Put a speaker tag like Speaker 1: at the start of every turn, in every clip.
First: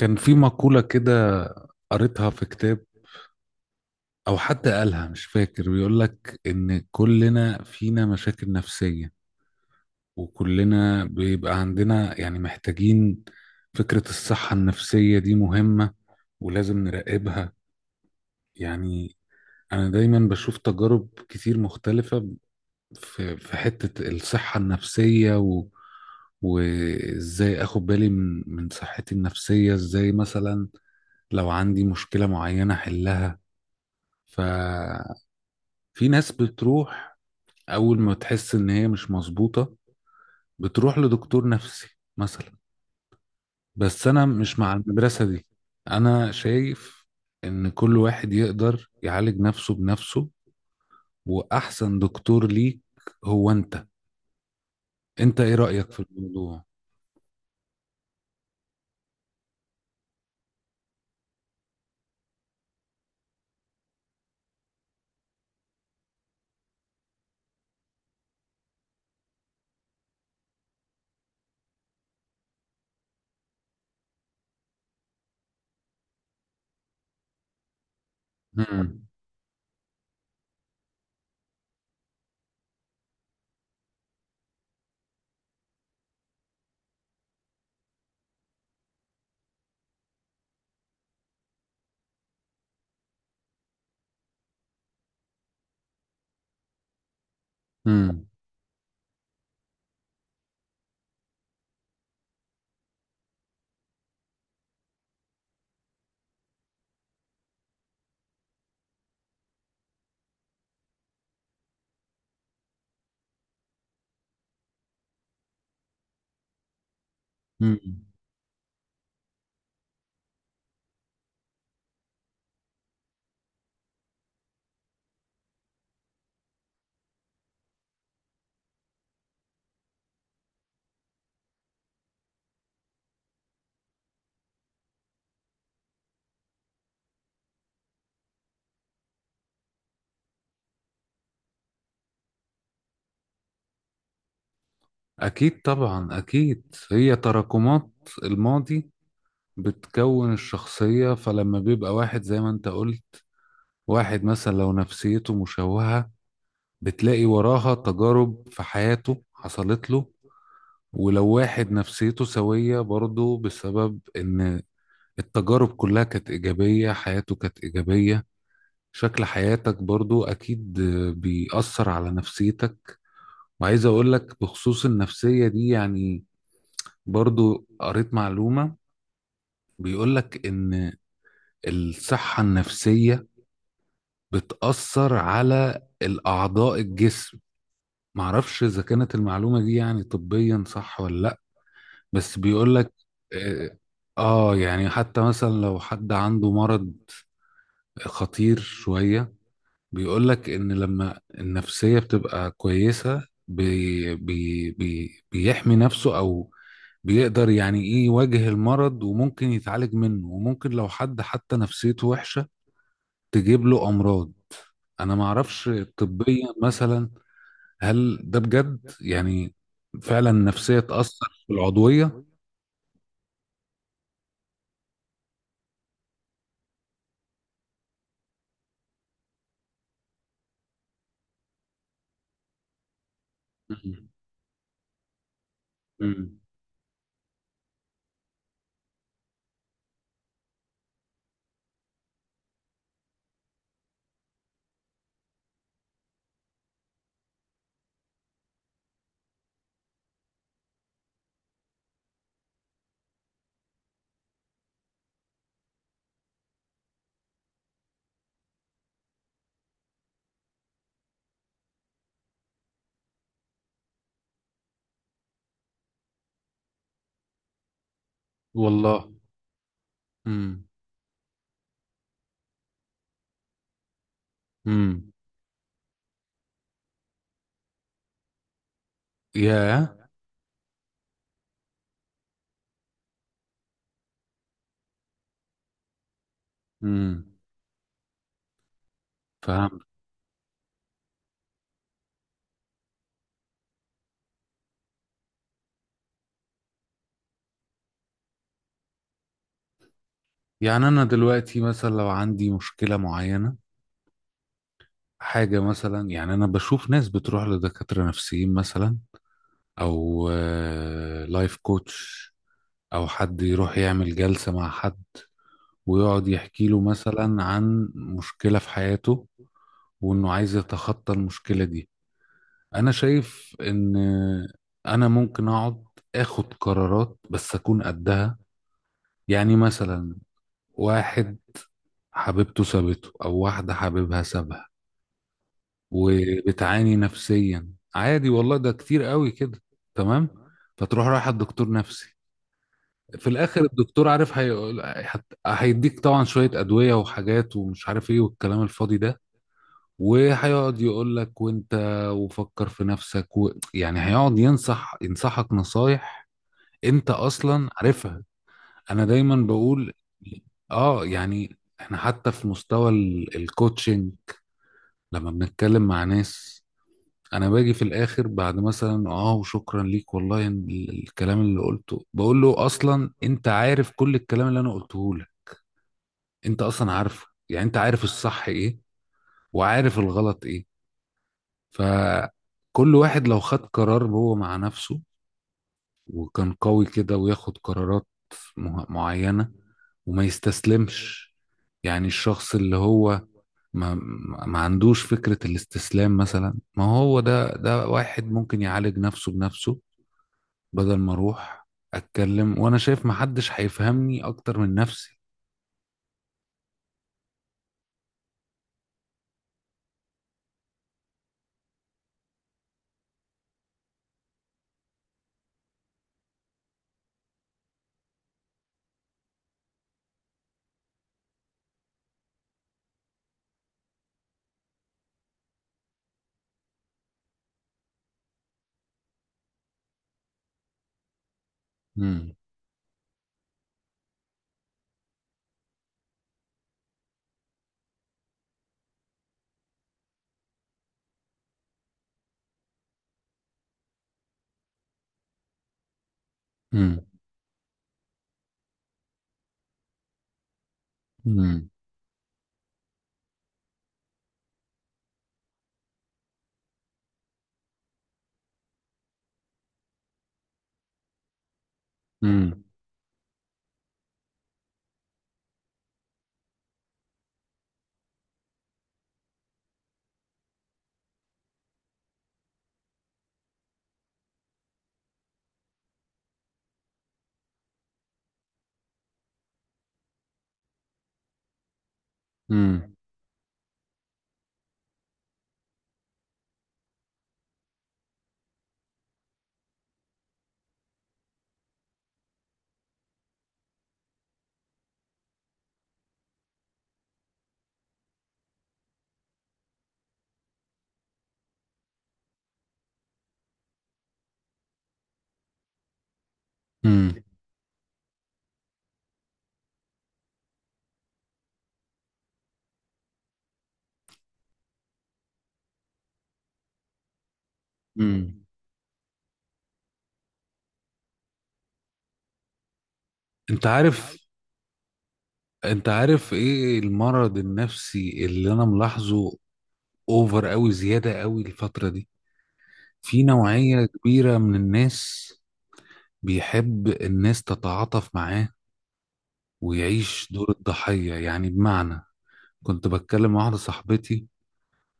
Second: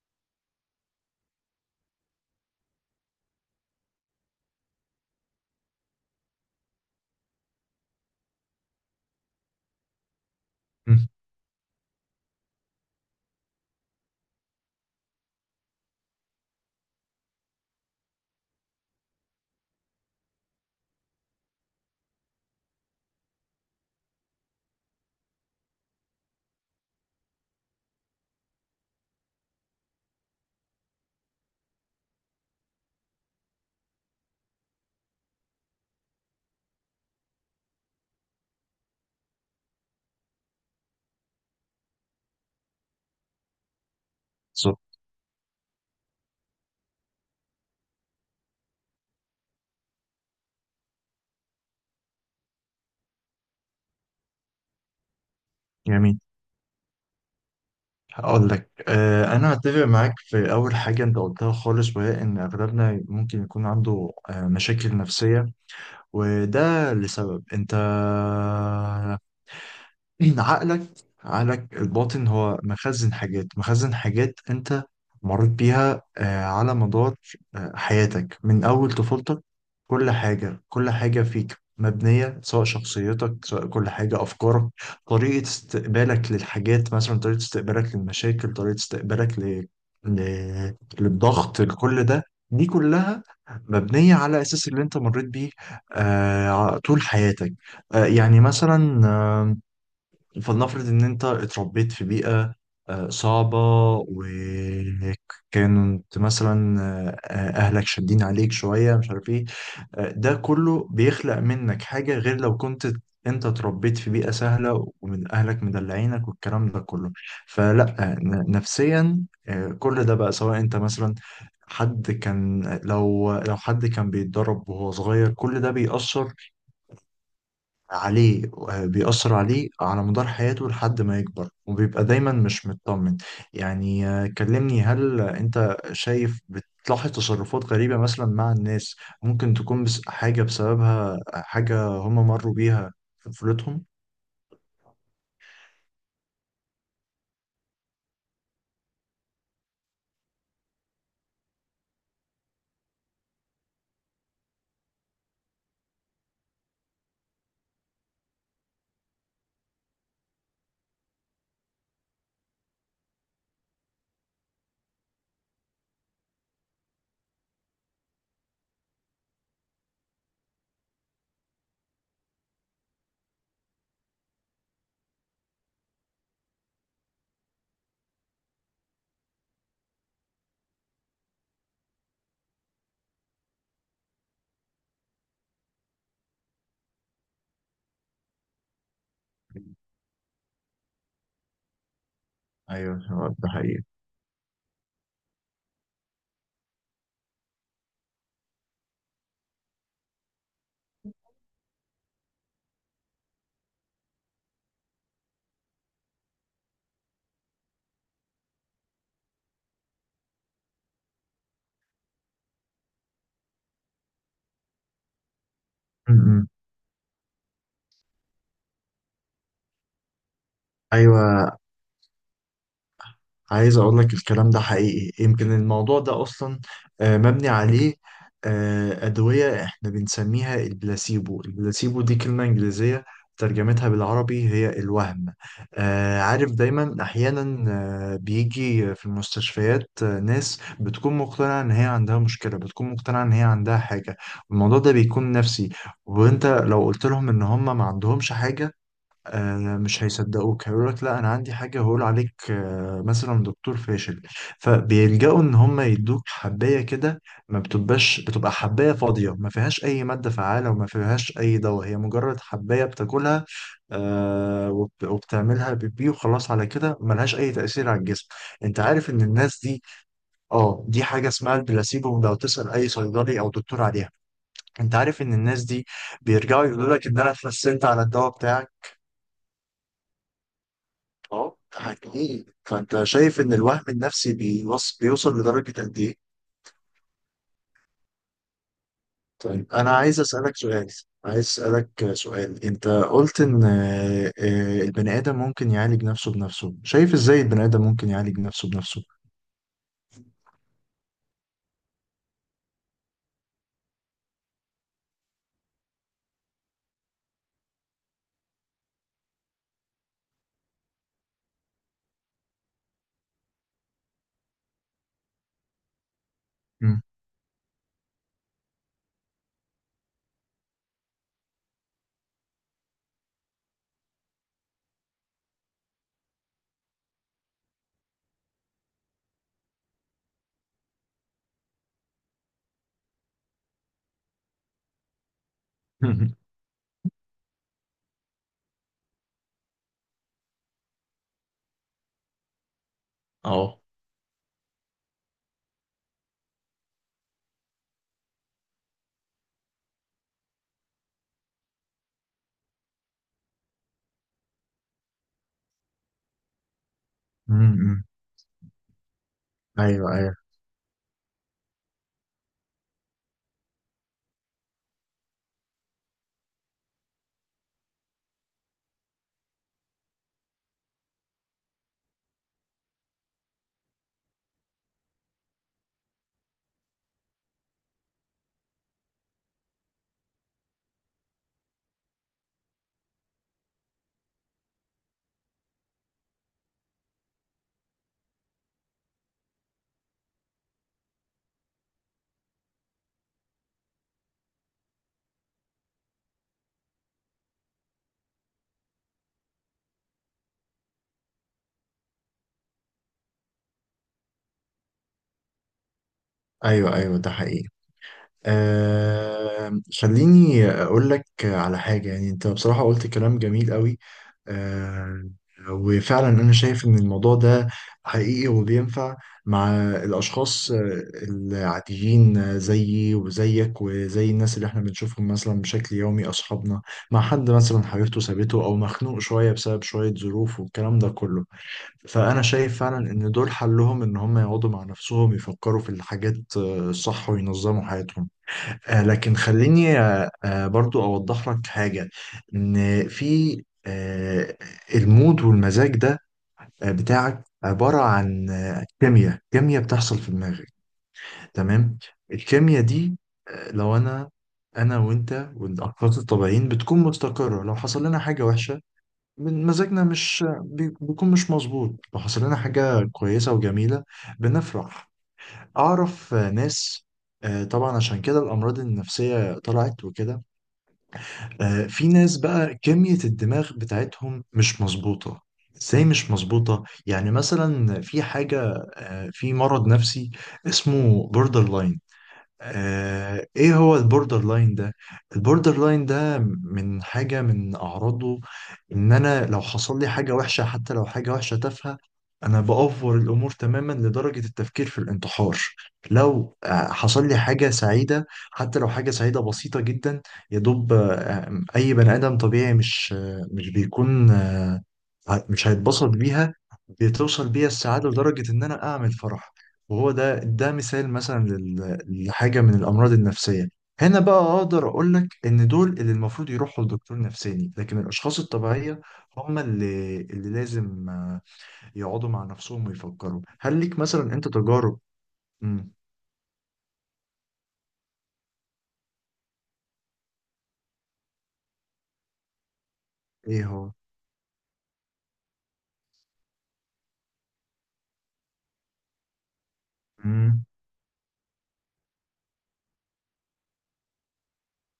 Speaker 1: كان في مقولة كده، قريتها في كتاب أو حد قالها مش فاكر، بيقول لك إن كلنا فينا مشاكل نفسية وكلنا
Speaker 2: مم.
Speaker 1: بيبقى عندنا يعني محتاجين. فكرة الصحة النفسية دي مهمة ولازم نراقبها يعني. أنا دايما بشوف تجارب كتير مختلفة في حتة الصحة النفسية وازاي اخد بالي من صحتي النفسية، ازاي مثلا لو عندي مشكلة معينة احلها. ففي ناس بتروح، اول ما تحس ان هي مش مظبوطة بتروح لدكتور نفسي مثلا. بس انا مش مع
Speaker 2: صوت
Speaker 1: المدرسة دي. انا شايف ان كل واحد يقدر يعالج نفسه بنفسه، واحسن دكتور ليك هو انت. انت ايه رأيك في
Speaker 2: جميل.
Speaker 1: الموضوع؟
Speaker 2: هقول لك انا اتفق معاك في اول حاجه انت قلتها خالص، وهي ان اغلبنا ممكن يكون عنده مشاكل نفسيه. وده لسبب انت إن عقلك الباطن هو مخزن حاجات أنت مريت بيها على مدار حياتك من أول
Speaker 1: مم.
Speaker 2: طفولتك. كل حاجة كل حاجة فيك مبنية، سواء شخصيتك، سواء كل حاجة، أفكارك، طريقة استقبالك للحاجات مثلا، طريقة استقبالك للمشاكل، طريقة استقبالك ل... للضغط، لكل ده. دي كلها مبنية على أساس اللي أنت مريت بيه طول حياتك.
Speaker 1: مم.
Speaker 2: يعني مثلا، فلنفرض ان انت اتربيت في بيئة صعبة، وكانت مثلا اهلك شادين عليك شوية، مش عارف ايه. ده كله بيخلق منك حاجة غير لو كنت انت اتربيت في بيئة سهلة ومن اهلك مدلعينك والكلام ده كله.
Speaker 1: مم.
Speaker 2: فلا نفسيا، كل ده بقى سواء انت مثلا حد كان، لو حد كان بيتدرب وهو صغير، كل ده بيأثر عليه، بيأثر عليه على مدار حياته لحد ما يكبر، وبيبقى دايما مش مطمن. يعني كلمني، هل انت شايف بتلاحظ تصرفات غريبة مثلا مع الناس، ممكن تكون بس حاجة بسببها حاجة هم مروا بيها في طفولتهم؟
Speaker 1: اكيد طبعا اكيد، هي تراكمات الماضي بتكون الشخصية. فلما بيبقى واحد، زي ما انت قلت، واحد مثلا لو نفسيته مشوهة بتلاقي وراها تجارب في حياته حصلت له. ولو واحد نفسيته سوية برضه، بسبب إن التجارب كلها كانت إيجابية، حياته كانت إيجابية. شكل حياتك برضو أكيد بيأثر على نفسيتك. وعايز أقولك بخصوص النفسية دي يعني، برضو قريت معلومة بيقولك إن الصحة النفسية بتأثر على الأعضاء الجسم. معرفش اذا كانت المعلومه دي يعني طبيا صح ولا لا، بس بيقول لك.
Speaker 2: ايوه، هو ده
Speaker 1: اه.
Speaker 2: حقيقي.
Speaker 1: يعني حتى مثلا لو حد عنده مرض خطير شويه، بيقول لك ان لما النفسيه بتبقى كويسه بي بي بي بيحمي نفسه، او بيقدر يعني ايه يواجه المرض، وممكن يتعالج منه، وممكن لو حد حتى نفسيته وحشه تجيب له امراض. انا معرفش
Speaker 2: م-
Speaker 1: طبيا
Speaker 2: م.
Speaker 1: مثلا، هل ده بجد يعني فعلا نفسية تأثر
Speaker 2: ايوه،
Speaker 1: في العضوية؟
Speaker 2: عايز اقول لك الكلام ده حقيقي. يمكن الموضوع ده اصلا مبني عليه. ادويه احنا بنسميها البلاسيبو. البلاسيبو دي كلمه انجليزيه، ترجمتها
Speaker 1: مم.
Speaker 2: بالعربي هي الوهم.
Speaker 1: مم.
Speaker 2: عارف، دايما احيانا بيجي في المستشفيات ناس بتكون مقتنعه ان هي عندها مشكله، بتكون مقتنعه ان هي عندها حاجه. الموضوع ده بيكون نفسي. وانت لو قلت لهم ان هم ما عندهمش حاجه مش هيصدقوك، هيقول لك لا انا عندي حاجه، هقول عليك مثلا دكتور فاشل. فبيلجأوا ان هم يدوك حبايه كده، ما بتبقاش، بتبقى حبايه فاضيه، ما فيهاش اي ماده فعاله وما فيهاش اي دواء، هي مجرد حبايه بتاكلها وبتعملها بيبي وخلاص. على كده ملهاش اي تاثير على الجسم. انت عارف
Speaker 1: والله.
Speaker 2: ان الناس دي،
Speaker 1: امم.
Speaker 2: اه دي حاجه اسمها البلاسيبو، لو تسال اي صيدلي او دكتور عليها. انت
Speaker 1: امم.
Speaker 2: عارف ان الناس دي بيرجعوا يقولوا لك ان انا اتحسنت على الدواء بتاعك.
Speaker 1: ياه.
Speaker 2: اه، حقيقي. فانت شايف ان الوهم النفسي بيوصل لدرجة قد ايه؟
Speaker 1: امم.
Speaker 2: طيب،
Speaker 1: فهمت.
Speaker 2: انا عايز اسألك سؤال. انت قلت ان البني ادم ممكن يعالج نفسه بنفسه، شايف ازاي البني ادم ممكن يعالج نفسه بنفسه؟
Speaker 1: يعني أنا دلوقتي مثلا لو عندي مشكلة معينة، حاجة مثلا، يعني أنا بشوف ناس بتروح لدكاترة نفسيين مثلا، أو لايف كوتش، أو حد يروح يعمل جلسة مع حد ويقعد يحكي له
Speaker 2: مم.
Speaker 1: مثلا عن مشكلة في حياته وإنه عايز يتخطى المشكلة دي. انا شايف ان انا ممكن اقعد اخد قرارات بس اكون قدها. يعني مثلا واحد حبيبته سابته او واحدة حبيبها سابها وبتعاني نفسيا، عادي والله ده كتير قوي كده، تمام. فتروح رايح الدكتور نفسي، في الاخر
Speaker 2: اه.
Speaker 1: الدكتور عارف هيقول هيديك طبعا شوية ادوية وحاجات ومش عارف ايه والكلام الفاضي ده. وهيقعد يقول لك وانت وفكر في نفسك يعني هيقعد ينصحك نصايح انت
Speaker 2: مم،
Speaker 1: اصلا
Speaker 2: مم.
Speaker 1: عارفها. انا دايما بقول،
Speaker 2: ايوه، ايوه،
Speaker 1: اه، يعني احنا حتى في مستوى الكوتشنج، لما بنتكلم مع ناس، انا باجي في الاخر بعد مثلا اه وشكرا ليك والله إن الكلام اللي قلته، بقول له اصلا انت عارف كل الكلام اللي انا قلته لك. انت اصلا عارفه، يعني انت عارف الصح ايه وعارف الغلط ايه. فكل واحد لو خد قرار هو مع نفسه وكان قوي كده وياخد قرارات معينة وما يستسلمش. يعني الشخص اللي هو ما ما عندوش فكرة الاستسلام مثلا، ما هو ده واحد ممكن يعالج نفسه بنفسه، بدل ما اروح اتكلم وانا شايف ما حدش هيفهمني اكتر من نفسي.
Speaker 2: ايوه، ايوه، ده حقيقي. خليني أقول لك على حاجة. يعني أنت بصراحة قلت كلام جميل قوي. آه وفعلا أنا شايف إن الموضوع ده حقيقي وبينفع مع الأشخاص العاديين، زيي وزيك وزي الناس اللي إحنا بنشوفهم مثلا بشكل يومي، أصحابنا، مع حد مثلا حبيبته سابته، أو مخنوق شوية بسبب شوية ظروف والكلام ده كله.
Speaker 1: مم.
Speaker 2: فأنا شايف فعلا إن دول حلهم إن هم يقعدوا مع نفسهم يفكروا في الحاجات الصح، وينظموا حياتهم. لكن خليني برضو أوضح لك حاجة، إن في آه، المود والمزاج ده
Speaker 1: مم.
Speaker 2: بتاعك عبارة عن كيمياء، كيمياء بتحصل في دماغك.
Speaker 1: مم.
Speaker 2: تمام. الكيمياء دي لو أنا وأنت والأشخاص الطبيعيين بتكون مستقرة. لو حصل لنا حاجة وحشة، من مزاجنا مش بيكون مش مظبوط. لو حصل لنا
Speaker 1: مم.
Speaker 2: حاجة كويسة وجميلة بنفرح. أعرف ناس. طبعا عشان كده الأمراض النفسية طلعت وكده. في ناس بقى كمية الدماغ بتاعتهم مش مظبوطة. ازاي مش مظبوطة؟ يعني مثلا في حاجة في مرض نفسي اسمه بوردر لاين.
Speaker 1: مم.
Speaker 2: ايه هو البوردر لاين ده؟ البوردر لاين ده من حاجة من اعراضه ان انا لو حصل لي حاجة وحشة، حتى لو حاجة وحشة تافهة، انا بأفور الامور تماما لدرجة التفكير في الانتحار. لو حصل لي حاجة سعيدة، حتى لو حاجة سعيدة بسيطة جدا، يا دوب اي بني ادم طبيعي مش بيكون مش هيتبسط بيها،
Speaker 1: مم.
Speaker 2: بتوصل بيها السعادة لدرجة إن أنا أعمل فرح. وهو ده مثال مثلا لحاجة من الأمراض النفسية. هنا بقى أقدر أقول لك إن دول اللي المفروض يروحوا لدكتور نفساني. لكن الأشخاص
Speaker 1: مم.
Speaker 2: الطبيعية هم اللي لازم يقعدوا مع نفسهم ويفكروا
Speaker 1: انت
Speaker 2: هل ليك
Speaker 1: عارف
Speaker 2: مثلا أنت تجارب.
Speaker 1: انت
Speaker 2: مم.
Speaker 1: عارف ايه المرض النفسي اللي انا ملاحظه اوفر قوي، زيادة قوي الفترة دي، في
Speaker 2: إيه
Speaker 1: نوعية
Speaker 2: هو؟
Speaker 1: كبيرة من الناس بيحب الناس تتعاطف معاه ويعيش دور
Speaker 2: مم.
Speaker 1: الضحية، يعني بمعنى، كنت بتكلم مع واحدة صاحبتي،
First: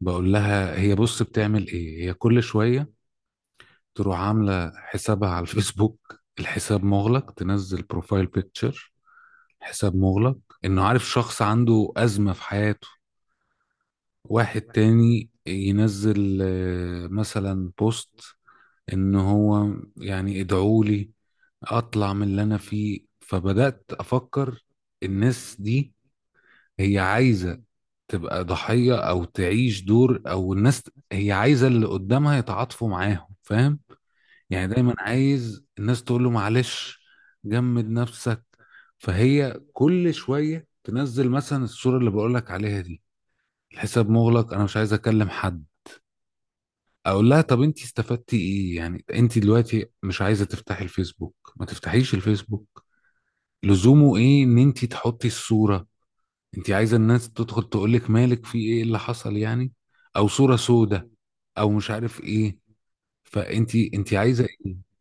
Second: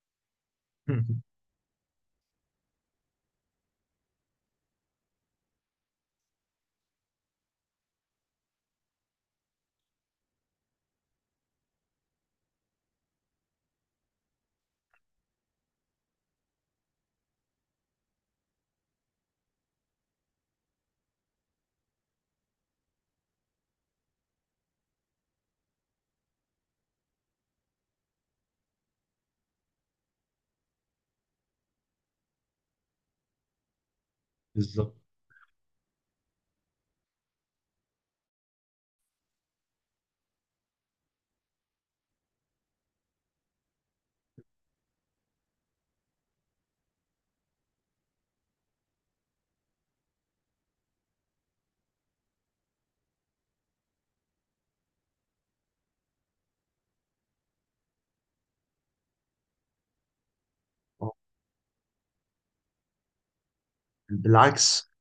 Speaker 1: بقول لها هي بص بتعمل ايه هي كل شوية، تروح عاملة حسابها على الفيسبوك، الحساب مغلق، تنزل بروفايل بيكتشر، حساب مغلق، انه عارف شخص عنده أزمة في حياته. واحد تاني ينزل مثلا بوست ان هو يعني ادعوا لي اطلع من اللي انا فيه. فبدأت افكر الناس دي، هي عايزة تبقى ضحية او تعيش دور، او الناس هي عايزة اللي قدامها يتعاطفوا معاهم، فاهم يعني؟ دايما
Speaker 2: بالظبط.
Speaker 1: عايز الناس تقول له معلش، جمد نفسك. فهي كل شوية تنزل مثلا الصورة اللي بقولك عليها دي، الحساب مغلق، انا مش عايز اكلم حد. اقول لها طب انت استفدتي ايه؟ يعني انت دلوقتي مش عايزه تفتحي الفيسبوك، ما تفتحيش الفيسبوك، لزومه ايه ان انت تحطي الصوره؟ انت عايزه الناس تدخل تقول لك مالك، في ايه اللي حصل يعني؟ او صوره سودة،
Speaker 2: آه.
Speaker 1: او مش عارف ايه، فانت عايزه ايه؟
Speaker 2: بالعكس،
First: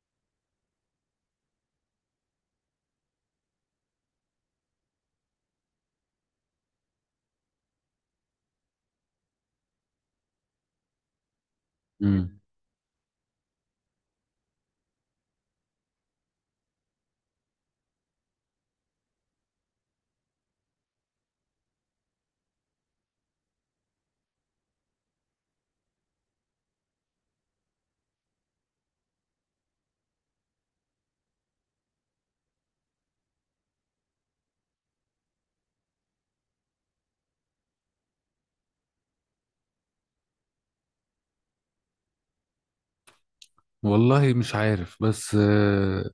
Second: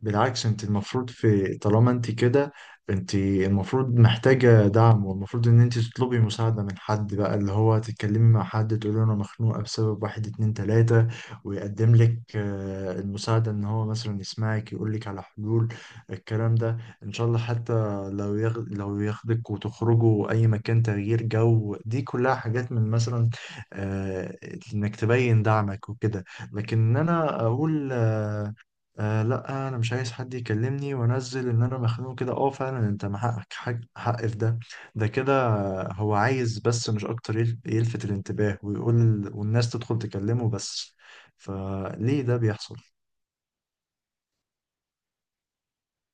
Speaker 2: بالعكس انت المفروض في، طالما انت كده، انت المفروض محتاجة دعم، والمفروض ان انت تطلبي مساعدة من حد، بقى اللي هو تتكلمي مع حد تقولي له انا مخنوقة بسبب واحد اتنين تلاتة. ويقدم لك
Speaker 1: امم.
Speaker 2: المساعدة، ان هو مثلا يسمعك، يقول لك على حلول، الكلام ده ان شاء الله. حتى لو ياخدك وتخرجوا اي مكان، تغيير جو، دي كلها حاجات من مثلا آه، انك تبين دعمك وكده. لكن إن انا اقول آه لا انا مش عايز حد يكلمني، وانزل ان انا مخنوق كده. اه، فعلا انت مع حقك، حق في ده. ده كده، هو عايز بس مش اكتر يلفت الانتباه، ويقول والناس تدخل تكلمه بس. فليه ده بيحصل؟
Speaker 1: والله مش عارف، بس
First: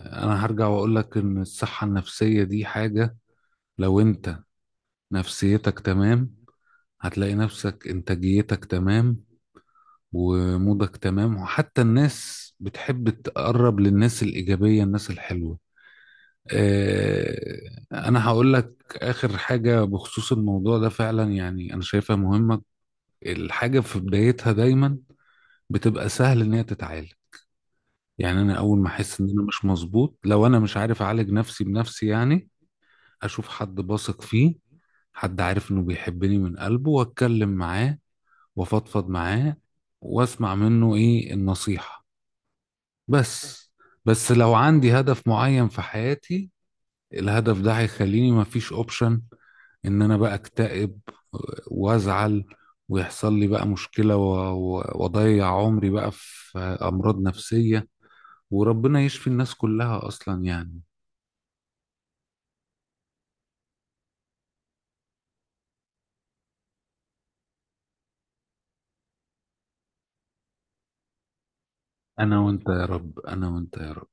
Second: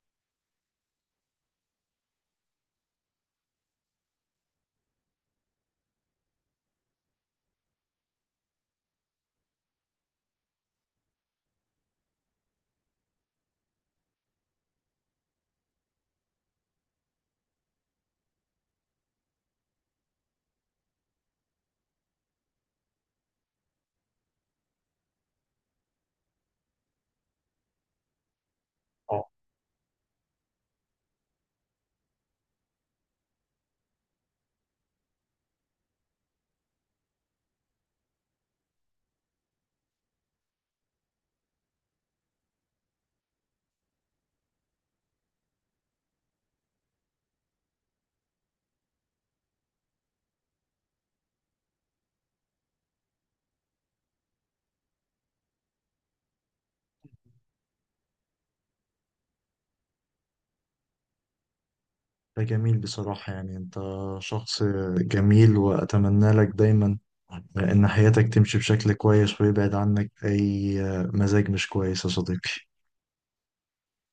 Speaker 1: انا هرجع واقول لك ان الصحه النفسيه دي حاجه، لو انت نفسيتك تمام، هتلاقي نفسك انتاجيتك تمام ومودك تمام، وحتى الناس بتحب تقرب للناس الإيجابية، الناس الحلوة. أنا هقول لك آخر حاجة بخصوص الموضوع ده، فعلا يعني أنا شايفها مهمة. الحاجة في بدايتها دايما بتبقى سهل إن هي تتعالج. يعني أنا أول ما أحس
Speaker 2: اه،
Speaker 1: إن أنا مش مظبوط، لو أنا مش عارف أعالج نفسي بنفسي يعني، أشوف حد بثق فيه، حد عارف إنه بيحبني من قلبه، وأتكلم معاه وأفضفض معاه وأسمع منه إيه النصيحة. بس بس لو عندي هدف معين في حياتي، الهدف ده هيخليني مفيش اوبشن ان انا بقى اكتئب وازعل ويحصل لي بقى مشكلة، واضيع عمري بقى في امراض نفسية، وربنا يشفي الناس كلها اصلا يعني.
Speaker 2: ده جميل بصراحة. يعني انت شخص جميل، واتمنى لك دايما ان حياتك تمشي بشكل كويس، ويبعد عنك اي مزاج مش كويس يا
Speaker 1: انا
Speaker 2: صديقي.
Speaker 1: وانت يا رب، انا وانت يا رب.